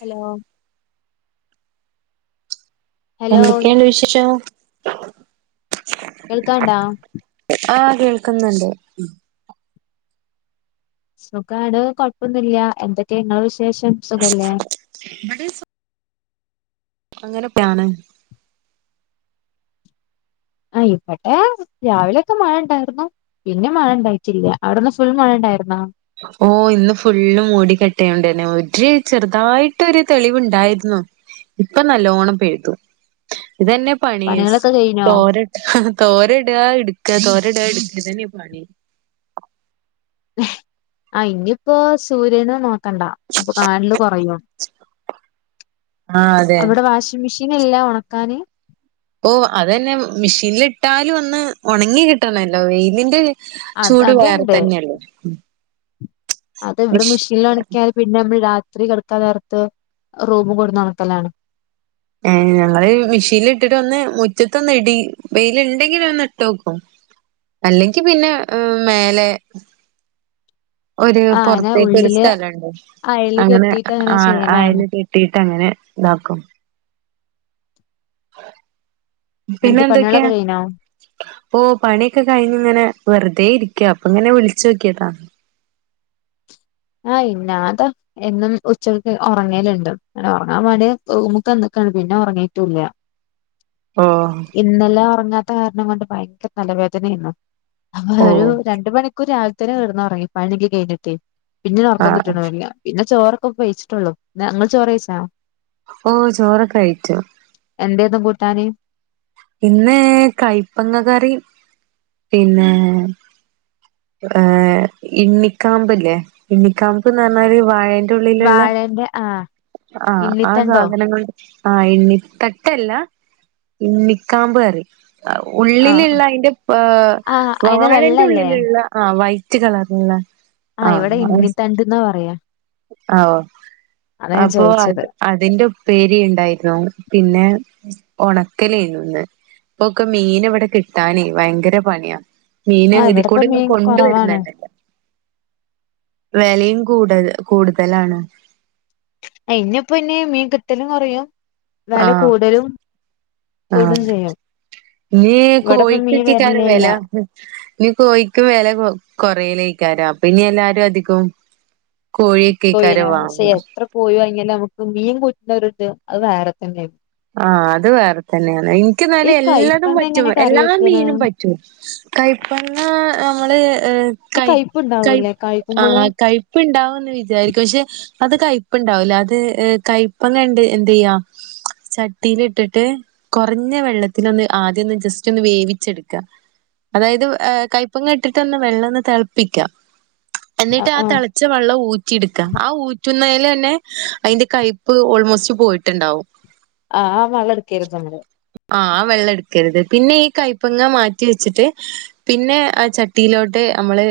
Hello hello എന്തക്കെ ഇണ്ട് വിശേഷം കേൾക്കാണ്ടോ ആ കേൾക്കുന്നുണ്ട് നോക്കാടോ കുഴപ്പം ഒന്നുല്ല്യ എന്തൊക്കെ ഇങ്ങളെ വിശേ ഷം സുഖല്ലേ അങ്ങനെ ഒക്കെ ആണ് ഇവടെ രാവിലെ ഒക്കെ മഴണ്ടായിരുന്നു പിന്നേ മഴ ഇണ്ടായിട്ടില്ല അവിടെ ഇന്ന് ഫുൾ മഴ ഉണ്ടായിരുന്നോ ഓ ഇന്ന് ഫുള്ളും മൂഡികെട്ടേനുണ്ടായിരുന്ന ഒര് ചെറുതായിട്ട് ഒര് തെളിവ് ഉണ്ടായിരുന്നു ഇപ്പം നല്ലോണം പെയ്തു ഇതന്നെ പണിസു പണികളൊക്കെ കഴിഞ്ഞോ തോരാ തോര്നിടാ എഡ് [unintelligible] നിപ്പാണെ ആ ഇനിയിപ്പോ സൂര്യനെ നോ കണ്ടാ അപ്പൊ കാണൽ കുറയും ആഹ് അതെ അവിടെ വാഷിംഗ് മെഷീൻ ഇല്ല ഉണക്കാന് ഓ അത് തന്നെ മെഷീനിൽ ഇട്ടാലും ഒന്ന് ഉണങ്ങി കിട്ടണല്ലോ വെയിലിന്റെ അത് ചൂട് വേറെ അത്ണ്ട് തന്നെയാണ്ണൂളെ അത് ഇവിടെ മെഷീൽ ഓണാക്കിയാൽ പിന്നെ നമ്മൾ രാത്രി കിട തളർത്ത് റൂംകൂടെ നടക്കലാണ് ഞങൾ മെഷീനിൽ ഇട്ടിട്ട് ഒന്ന് മുറ്റത്ത് ഒന്ന് ഇടി വെയിൽ ഉണ്ടെങ്കിൽ ഒന്ന് ഇട്ടു നോക്കും. അല്ലെങ്കി പിന്നെ മേലെ. ഒരു ആഹ് അങ്ങനെ പുറത്തേക്ക് ഒരു ഉള്ളില് സ്ഥലമുണ്ട് അയല് അങ്ങനെ കെട്ടിയിട്ട് അയൽ ചെയ്യലാണ് കെട്ടിയിട്ട് അങ്ങനെ ഉണ്ടാക്കും പിന്നെ എന്നിട്ട് എന്തൊക്കെയാ പണികളൊക്കെ കഴിഞ്ഞോ ഓ പണിയൊക്കെ കഴിഞ്ഞ് ഇങ്ങനെ വെറുതെ ഇരിക്ക അപ്പൊ ഇങ്ങനെ വിളിച്ചു നോക്കിയതാ അ ഇന്നാത്ത എന്നും ഉച്ചയ്ക്ക് ഉറങ്ങലുണ്ട് അങ്ങനെ ഉറങ്ങാൻ വേണ്ടി റൂമ്ക്ക് വന്നക്കാണ് പിന്നെ ഉറങ്ങിയിട്ടില്ല ഓഹ് ഇന്നലെ ഉറങ്ങാൻ താ കാരണം കൊണ്ട് ഭയങ്കര തലവേദനെയ്നൂ ഒരു ഓഹ് രണ്ടുമണിക്കൂർ രാ തേര് കിടന്നുറങ്ങി പണിയൊക്കെ കഴിഞ്ഞിട്ട് പിന്നെ ഒറക്കം ആഹ് കിട്ടുന്നൂ ഇല്ല പിന്ന ചോറ് ഇപ്പോ പെയ്ച്ചിട്ടേ ഉള്ളു ഇങ്ങൾ ചോറ് വെയ്ച്ചോ ഓ ചോറ് കഴിചൂ ട്ടാന് ഇന്ന് കൈപ്പങ്ങ കറിം പിന്നെ ഇണ്ണിക്കാംമ്പ് ഇല്ലേ, ഇണ്ണിക്കാംമ്പ് എന്ന് പറഞ്ഞാൽ ഒരു വാഴ യന്റെ ഉള്ളിലുള്ള വാഴന്റെ ആഹ് ആ ആ ഇണ്ണിത്തണ്ടോ സാധനങ്ങൾ ആ ഇണ്ണി തട്ടെല്ല ഇണ്ണി കാമ്പ് കറി ആഹ് ഉള്ളിലുള്ള അതിന്റെ ആഹ് അയിന്റെ വായെന്റെ വെള്ളല്ലേ ഉള്ളിലുള്ള ആ വൈ റ്റ് കളർ ഉള്ളെ ആഹ് ഇവിടെ അഹ് ഇണ്ണിത്തണ്ട്ന്നാ പറയാ ആ അതാ ഞാൻ അപ്പൊ ചോദിച്ചത് അതിന്റെ ഉപ്പേരി ഇണ്ടായിരുന്നു പിന്നെ ഓണക്കലെനൂ ഇപ്പൊക്കെ മീൻ ഇവടെ കിട്ടാന് ഭയങ്കര പണിയാ ആഹ് മീനും ഇവിടെപ്പ ഇതികൂടെ ഒന്നും മീൻ കുറവാണ് കൊണ്ടുവര്ന്നെന്നെല്ല വെലെം കൂടൽ കൂടുതലാണ് ഇഞ്ഞ്പ്പൊഞ് മീൻ കിട്ടലുംകൊറയും ആഹ് കൂടും ആഹ് ചെയ്യും ഇഞ്ഞ് ഇവിടെപ്പം മീൻ കോഴിക്കെറ്റെക്കാരം വരലില്ല വെല ഇഞ്ഞ് കോഴിക്ക് വെല കൊ കൊറയി ക്കാരം അപ്പോ ഇഞ്ഞ് എല്ലാരും അധി കൊം കോഴ്യന്നാ പക്ഷേ എത്ര കോഴി വാങ്ങിയാലും അമ്മക്ക് മീൻ കൂട്ട്ണൊര്ത് അത് വേറെ തന്നെ [unintelligible] ആഹ് അത് വേറെ തന്നേണ് ഈ ഇന്ക്കിന്നാലെ എല്ലതും കൈപ്പങ്ങ പറ്റും എങ്ങനെ കറി എല്ലാ വെക്കണ് മീനും പറ്റും കയ്പ്പങ്ങാ അമ്മള് ഏ ആ കയ് കൈപ്പ് കയ് ഉണ്ടാവൂലേ ആ കായ്ക്കുമ്പോളും കയ്പ്പ്ണ്ടാവുന്ന് വിചാരിക്കും പക്ഷേ അത് കൈപ്പ്ണ്ടാവുല്ല അത് കൈപ്പങ്ങണ്ട് എന്തെയ്യാ ചട്ടിയിലിട്ടിട്ട് കൊറഞ്ഞെ വെള്ളത്തില് ഒന്ന് ആദ്യന്ന് ജസ്റ്റ് ഒന്ന് വേവിച്ചെടുക്കാം അതായത് ഹ് കൈപ്പങ്ങ ഇട്ടിട്ട് വെള്ളന്ന് തെള്പ്പിക്ക ആ എന്നിട്ട് ആ ആഹ് തെളെച്ച വെള്ളം ഊറ്റിട്ക്കാ ആഹ് ഊ റ്റുന്നേലെന്നെ അയിന്റെ കൈപ്പ് ഓൾ മോസ്റ്റ് പോയിട്ട്ണ്ടാവും ആഹ് അ വള്ട്ക്കര്ത് നമ്മള് ആഹ് ആ വെള്ളട്ക്കരുത് പിന്നെ ഈ കൈപ്പങ്ങ മാറ്റിവെച്ചിട്ട് പിന്നെ ചട്ടിയിലോട്ട് അമ്മള്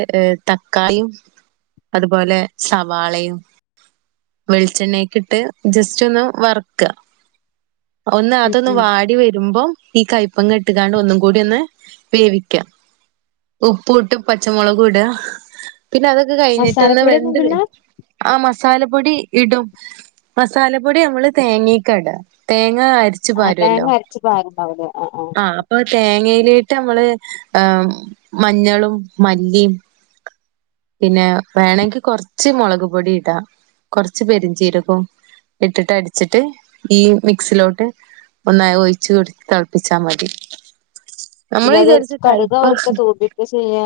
തക്കാളിംഅതുപോലെ സവാളയും വെളിച്ചെണ്ണയൊക്കെ ഇട്ട് ജസ്റ്റൊന്ന് വറ്ക്കാ ഒന്ന് ഉം അതൊന്ന് ഉം വാടി വെരുമ്പം ഈ കൈപ്പങ്ങട്ട്ക്കാണ്ട് ഒന്നുക്കൂടിയെന്ന് വേവിക്കാ ഉപ്പൂട്ട് പച്ചമുളകൂടാ പിന്നെ അതൊക്കെ കഴിഞ്ഞിട്ട് ഒന്ന് മസാലപ്പൊടി ഒന്നും വെന്ത് ഇടില്ല വരും ആ മസാ സാല പൊടി ഇടും മസാലപ്പാെടി നമ്മള് തേ ങ്ങക്കാട തേ ങ്ങ അരിച്ച് ആ പാരെല്ലാേ തേങ്ങ അരച്ച് പാരുണ്ടാവൂലേ ആ അപ്പോ തേങ്ങേ ലേട്ട് നമ്മള് മഞ്ഞളും മല്ലിം പിന്നെ വേണെങ്കി കൊറച്ച് മുളക് പൊടി ഇടാം കൊറച്ച് പെരുജീരകം ഇട്ടിട്ട് അടിച്ചിട്ട് ഈ മിക്സിലോട്ട് ഒന്ന് ഒഴിച്ച് കൊടുത്ത് തെള്പ്പിച്ചാ മതി നമ്മള് പിന്നത് വിചാരിച്ച കടുക് വറുക്കേ കയ്പ്പാ തൂമ്പിക്കേ ചെയ്യേ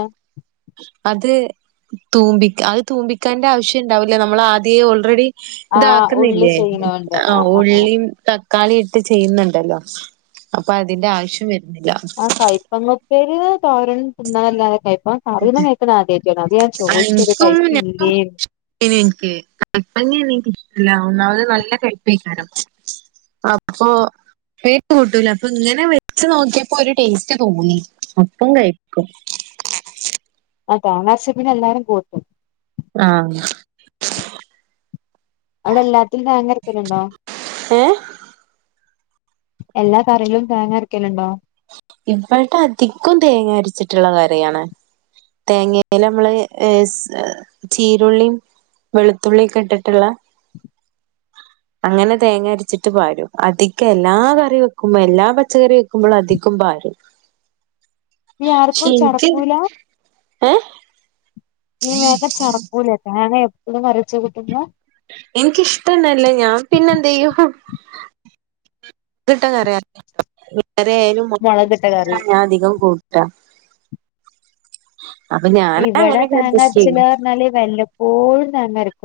തൂമ്പിക്കാ അഅ് തൂമ്പിക്കണ്ട ആവിശ്യണ്ടാവുല നമ്മള് ആദ്യ ഓൾ റെഡി ആ ഉള്ളി താക്കുന്നില്ലേ ചെയ്യണോണ്ട് അ അ ആ ആ ആ ഉള്ളിം ക്കാളി ഇട്ട് ചെയ്യ്ന്ന്ണ്ടല്ലോ അപ്പോ അതിന്റെ ആവിശ്യം വര് അ കൈപ്പങ്ങ ഉപ്പേരി തോരനും തിന്നാല്ലാതെ കൈപ്പ പറീണ കേക്കണം ആദ്യം അ ഇൻക്കും [inaudible] കൈപ്പങ്ങാനീ തീരെ അല്ല ഒന്നാമത് നല്ല കൈപ്പേക്കാരാം അപ്പം ഉപ്പേരി കൂട്ടുല അപ്പം ഇങ്ങനെ വെച്ച് നോക്കിയപ്പം ഒരു ടേസ്റ്റ് തോന്നി അപ്പം കഴിക്കും തേങ്ങ അരച്ചേ പിന്നെല്ലാരും കൂട്ടും ആ അവിടെല്ലാത്തിലും തേങ്ങ അരക്കലുണ്ടോ ഏഹ് എല്ലാ കറീലും തേങ്ങരക്കലുണ്ടോ ഇപ്പഴത്തെ അധികം തേങ്ങ അരച്ചിട്ടുള്ള കറിയാണ് തേങ്ങേല് നമ്മള് എ സ് ചീരുള്ളിം വെളുത്തുള്ളിം ഒക്കെ ഇട്ടിട്ടുള്ള അങ്ങനെ തേങ്ങരച്ചിട്ട് പാരും അധികം എല്ലാ കറി വെക്കുമ്പം എല്ലാ പച്ചക്കറി വെക്കുമ്പളും അധി കം പാരും ടി ആർക്കും ചടക്കൂല എ ഇഞ് വേഗം ചടക്കൂലേ ഞാൻ ഇമ്മ കറി വച്ചാ കൂട്ടൂല ഇൻക്ക് ഇഷ്ടന്നെല്ല ഞൻ പിന്നെ ന്ത്‌ ചെയ്യും കറിയായാലും ഞാൻ മുളകിട്ട കറി മുളകിട്ടതാ അധികം കൂട്ടൽ കൂട്ടാ അപ്പൊ ഞാൻ ഇവിടെ അങ്ങനെയൊക്കെ അഡ്ജസ്റ്റ് തേങ്ങരച്ചത് ചെയ്യും ന്ന്‌ പറഞ്ഞ വല്ലപ്പോഴും തേങ്ങ അരക്കും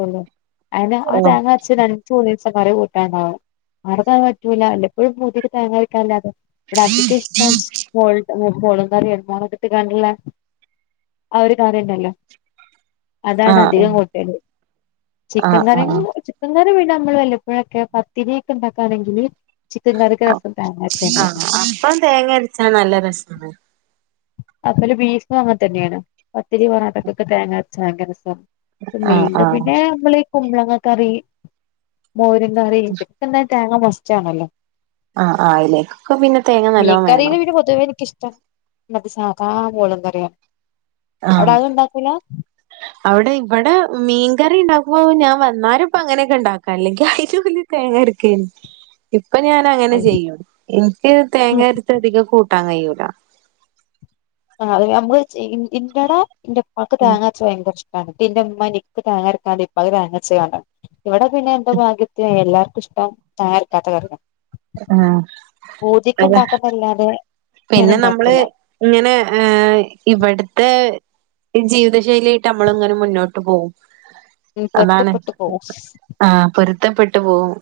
അയിന് ആ ഓഹ് തേങ്ങരച്ചത് രണ്ട് മൂന്ന് ദിവസം ഉണ്ടാകുംഅവിടുന്ന് അത് പറ്റൂല വല്ലപ്പോഴും തേങ്ങ ഇവിടെ അധികം ഇഷ്ട്ടം മോൾഡ്ണതാ [unintelligible] ആ ഒരു കറി ഉണ്ടല്ലോ അതാണ് ആഹ് അധികം കൂട്ടൽ ചിക്കൻ ആഹ് കറിം ആഹ് ചിക്കൻ ക റി പിന്നെ നമ്മള് വല്ലപ്പൊഴൊക്കെ പത്തിരി ഉണ്ടാക്കാണെങ്കില് ചിക്കൻ കറിക്ക് രസം തേങ്ങ അരച്ച ആ തന്നെയാണ് അപ്പം തേങ്ങയര്ച്ചാ നല്ല രസാണ് അത് പോലെ ബീഫും അങ്ങൻ തന്ന്യണ് പത്തിരി പൊറാട്ട ക്കൊക്കെ തേങ്ങ അരച്ച ഭയങ്കര രസാ ആഹ് [unintelligible] ആഹ് പിന്നെ ഞമ്മളീ കുമ്പളങ്ങ കറി മോരും കറി [unintelligible] തേങ്ങ മസ്റ്റ് ആണല്ലോ ആ ആ അയിലേക്കൊക്കെ പിന്നെ തേങ്ങ നല്ലോം വേണം ഇന്നത് സാദാ മോരും കറ്യാ ആ അവിടെ ഇവിടെ മീൻ കറി ഉണ്ടാക്കുമ്പം ഞാൻ വന്നാരെ ഇപ്പൊ അങ്ങനെക്കെ ഉണ്ടാക്ക അല്ലെങ്കി അയിലും ഓല് തേങ്ങ അര്ക്കേനി ഇപ്പൊ ഞാൻ അങ്ങനെ ചെയ്യും ഇൻക്ക് തേങ്ങ അരച്ചധികം കൂ ട്ടാൻ കയ്യൂല അത് നമ്മൾ ചെയ്യും ഇൻ്റട ഇന്റപ്പാക്ക് ഉം തേങ്ങ അരച്ചത് ഭയങ്കര ഇഷ് ട്ടാണ് ട്ടി ഇന്റെ ഇമ്മ നിക്ക് തേങ്ങ അരക്കാതിം ഉപ്പാക്ക് തേങ്ങ അരച്ച്ക്കാണ്ടാ ഇവിടെ പിന്നെ എന്റെ ഭാഗ്യത്തിനെ എല്ലാർക്കും ഇഷ്ടം തേങ്ങ അരക്കാത്ത കറ്യാ ഏ അതാ ഇണ്ടാക്കുന്നല്ലാതെ ഇങ്ങനെ പിന്നെ നമ്മൾ ഇണ്ടാക്കൂല ഇങ്ങനെ എ ഇവിടത്തെ ജീവിതശൈലി ആയിട്ട് നമ്മൾ ഇങ്ങനെ മുന്നോട്ട് പോവും ഉം അതാണ് പൊരുത്തപ്പെട്ടു പോവും ആ പൊരുത്തപ്പെ ട്ട് പോവും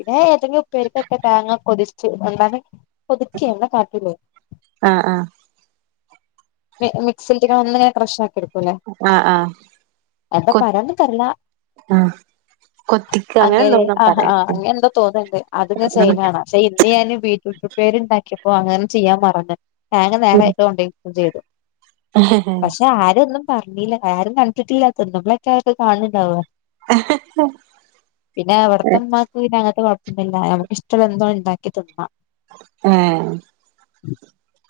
ഇടെ ഏതെങ്കിലും ഉപ്പേരിക്കൊക്കെ തേങ്ങ കൊതി ച്ച് ഒന്നാണ്ട് പൊതിക്ക്യെ [unintelligible] ആഹ് ആഹ് മി മിക്സിട്ട്ക്ക് ഒന്ന്ങ്ങനെ ക്രഷ് ആക്കിടും പിന്നെ ആഹ് ആഹ് എന്താ കൊ പറയാന്നിൻക്കറില്ല ആഹ് കൊത്തിക്ക അങ്ങനെ എന്തോന്നാ ആ പറയാ ആഹ് അങ്ങനെ എന്തോ തോന്നണ്ട് അത്ങ്ങനെ ഉം ചെയ്യ്ണ കാണാ പക്ഷെ ഇന്ന് ഞാന് വീട്ട്റൂട്ട് ഉപ്പേരിണ്ടാക്കിയപ്പോ അങ്ങനെ ചെയ്യാൻ മറന്ന് തേങ്ങ നേരെ അയ്ല്കൊണ്ടേയി ടും ചെയ്തു പക്ഷെ ആരൊന്നും പർന്നീല്ല ആരും കണ്ടിട്ടില്ലാതൊന്നും തിന്നുമ്പെക്കാരം അത് കാണ് ണ് ണ്ടാവാ പിന്നെ ഉം അവിടത്തുമ്മാക്ക് പിന്നെ അങ്ങനത്തെ കൊഴ ഇല്ലല്ലാ എനക്ക് ഇഷ്ടമുള്ള എന്തോ ഉണ്ടാക്കി തിന്നാം. ആ [unintelligible]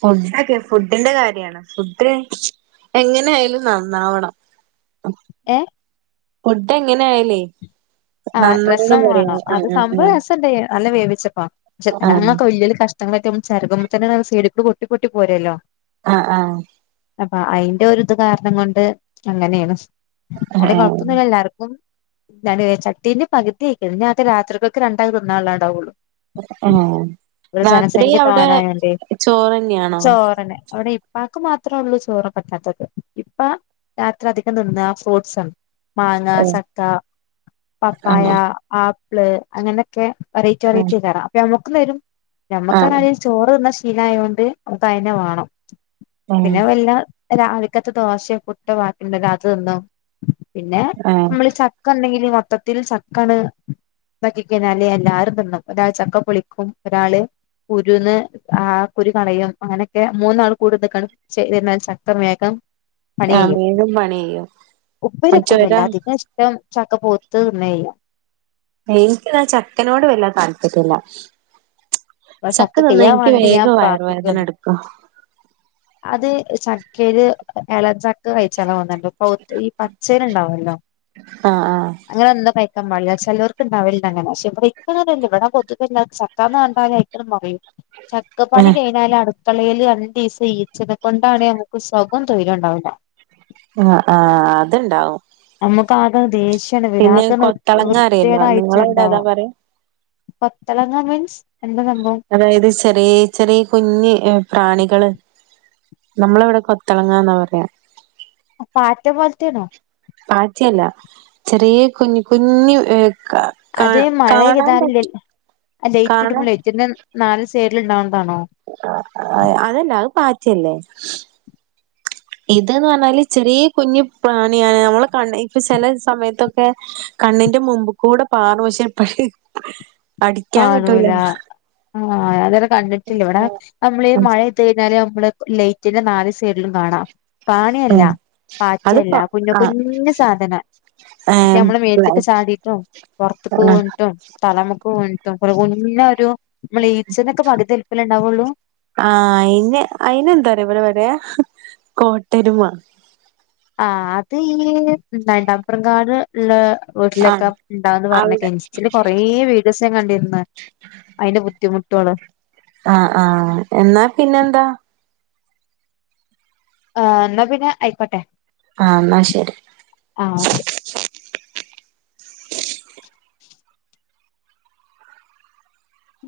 ഫുഡോക്കെ ഫുഡിന്റെ കാര്യാണ് ഫുഡ് എങ്ങനെ ആയാലും നന്നാവണം ഏ ഫുഡ് എങ്ങനെ ആയല്ലേ ആ രസം വേണം അത് സംഭവം രസല്ലേ നല്ല വേവി ചെപ്പാ ചെ ആഹ് ഞങ്ങളൊക്കെ വലിയൊരു കഷ് തന്ന് ചെരുപ്പ് പൊട്ടി പൊട്ടി പോരല്ലോ ആ ആ അപ്പൊ അയിന്റെ ഒരു ഇത് കാരണം കൊണ്ട് അങ്ങനെയാണ് ആഹ് ആഹ് അവിടെ കൊഴപ്പൊന്നില്ലല്ലോ ആഹ് എല്ലാർക്കും നടുവേ ച ഇതിന്റെ പകുതിയായ്ക്കാണ് രാത്രിക്കൊക്കെ രണ്ടാൾക് തിന്നാനുളളാണ്ടാവുള്ളൂ ആ രാത്രി അവിടെ തോനായോണ്ടേ ചോറ്ന്നെയാണോ പ്പാക്ക് മാത്രേ ഉള്ളൂ ചോറ് പറ്റാത്തത് ഇപ്പ രാത്രി അധികം തിന്നാ ഫ്രൂട്ടസ് ആണ് മാങ്ങാ ഓഹ് സക്കാ ആണോ പപ്പായാ ആ ആപ്പിള് അങ്ങനൊക്കെ അറയിച്ച അറി ആഹ് തിന്നണം അപ്പയാവും വരും ആഹ് നമ്മക്കാണെധികം ചോറ് തിന്നാ ശീലയോണ്ട് ഇപ്പം അയന്നെ വേണം ആഹ് പിന്നെ വല്ല രാവിലക്കത്തെ ദോശ പുട്ടോ ബാക്കിയുണ്ടെങ്കിൽ അത് തിന്നോ പിന്നെ ആഹ് മ്മൾ ചക്ക ഉണ്ടെങ്കിൽ ഇതിൽ ചക്കാണ് ണ്ടാക്കികഴിഞ്ഞാൽ എല്ലാരും തിന്നുംഒരാൾ ചക്കപൊളിക്കും ഒരാൾ കുരുന്ന് ആ കുരു കളയും അങ്ങനൊക്കെ മൂന്നാൾ കൂടി നിക്കാണേ ചേയ്തെന്നാൽ ചക്ക വേഗം പണി ചെയ്യും ആവേഗം പണിചെയ്യും ചക്കപോ ത് നെയ്യാം എനിക്ക് എന്നാൽ ചക്കേനോട് വലിയ താല്പര്യം ഇല്ല ഇവിടെ ചക്ക തിന്നാൻ വേണ്ടി ഞാൻ വയറുവേദന പ്രാർത്ഥിക്കുകയാണ്. എടുക്കും അത് ചക്കയില് ഇളംചക്ക കഴിച്ചാൽ ഇളവുന്നുണ്ട് ഉള്ള പച്ചയിൽ ഉണ്ടാവൂല്ലോ ആഹ് ആഹ് അങ്ങനെ എന്തോ പറ്റി മഴയായ്ച്ചാൽ ചിലോർക്ക് ഉണ്ടാകില്ല അങ്ങനെ ഇവിടെ ഇപ്പറയുന്നോലല്ല ഇപ്പള് കൊതുകുന്ന് ചക്കാന്ന് പറഞ്ഞാൽ മറിയും ചക്കപ്പണി ആഹ് കഴിയുന്നവരെ അടു അല്ലേലും രണ്ടീസായി ഈ ഈച്ചനെ കൊണ്ടാണ് ഞങ്ങൾക്ക് സ തൊരൊലുണ്ടാവില് ആഹ് ആഹ് അത്ണ്ടാവും നമുക്ക് ആകെ ദേഷ്യം പിന്നെ കൊത്തളങ്ങഅറിയില്ലേ നിങ്ങളുടെ അവിടെ എന്താ പറയാ കൊത്തളങ്ങ മീൻസ് എന്താ സംഭവം അതായത്ചെറിയ ചെറിയ കുഞ്ഞു പ്രാണികള് നമ്മൾ ഇവിടെ കുത്തളങ്ങാന്ന പറയുക. പാറ്റ പോലത്തേണോ പാറ്റ അല്ലചെറിയ കുഞ്ഞു കുഞ്ഞു അതേ മഴ പെയ്താലും ലൈറ്റ് ഇടുമ്പോഴും ഇതിന്റെ--നാലുവശത്തും സൈഡിൽ ഉണ്ടാവും അ ആഅതല്ല അത് പാറ്റ യല്ലേ ഇതെന്ന് പറഞ്ഞാൽ ചെറിയ കുഞ്ഞ് പ്രാണിയ ഞമ്മള് ചില സമയത്ത് ഒക്കെ കണ്ണിന്റെ മുമ്പിക്കൂടപാറും പക്ഷേ അടിക്കാൻ കിട്ടൂല ആ ആ അന്നേരം കണ്ടിട്ടില്ല ഇവിടെ നമ്മള് ഈ മഴ പെയ്യുന്ന നേരം ഇവിടെ ലൈറ്റിന്റെ നാല് സൈഡിലും കാണാം. പ്രാണി അല്ല പാറ്റ അത് അല്ല പ ആ കുഞ്ഞുകുഞ്ഞ് സാധനം. ഏ നമ്മുടെ മേത്തേക്ക് ചാടിയപ്പം പുറത്തേക്കു ആ വീണിട്ടും തലയണയ്ക്ക് വീണിട്ടും [unintelligible] നമ്മളീച്ചേനെ പലതിരിപ്പിൽ ണ്ടാ വൊള്ളു ആഹ് അയിന് അയിന എന്താറ ഇവിടെ പറയാ കോട്ടെരുമ ആ അത് ഈ നണ്ടാപറ കാട് ഉള്ള ആഹ് വീട്ടിലൊക്കെ ഇണ്ടാവുന്ന് അവിടെ പർണ്ക്ക ഇൻസ്റ്റെലൊക്കെ കൊറെ വീഡിയോസ് ഞാൻ കണ്ടിര്ന്ന് അയിന്റെ ബുദ്ധിമു ട്ടു ഓൾ അയ് ആ ആ എന്നാ പിന്നെന്താ ആഹ് എന്നാ പിന്നെ ആയിക്കോട്ടെ ആ ഇന്നാ ശരി ആഹ് ഓക്കെ ഉം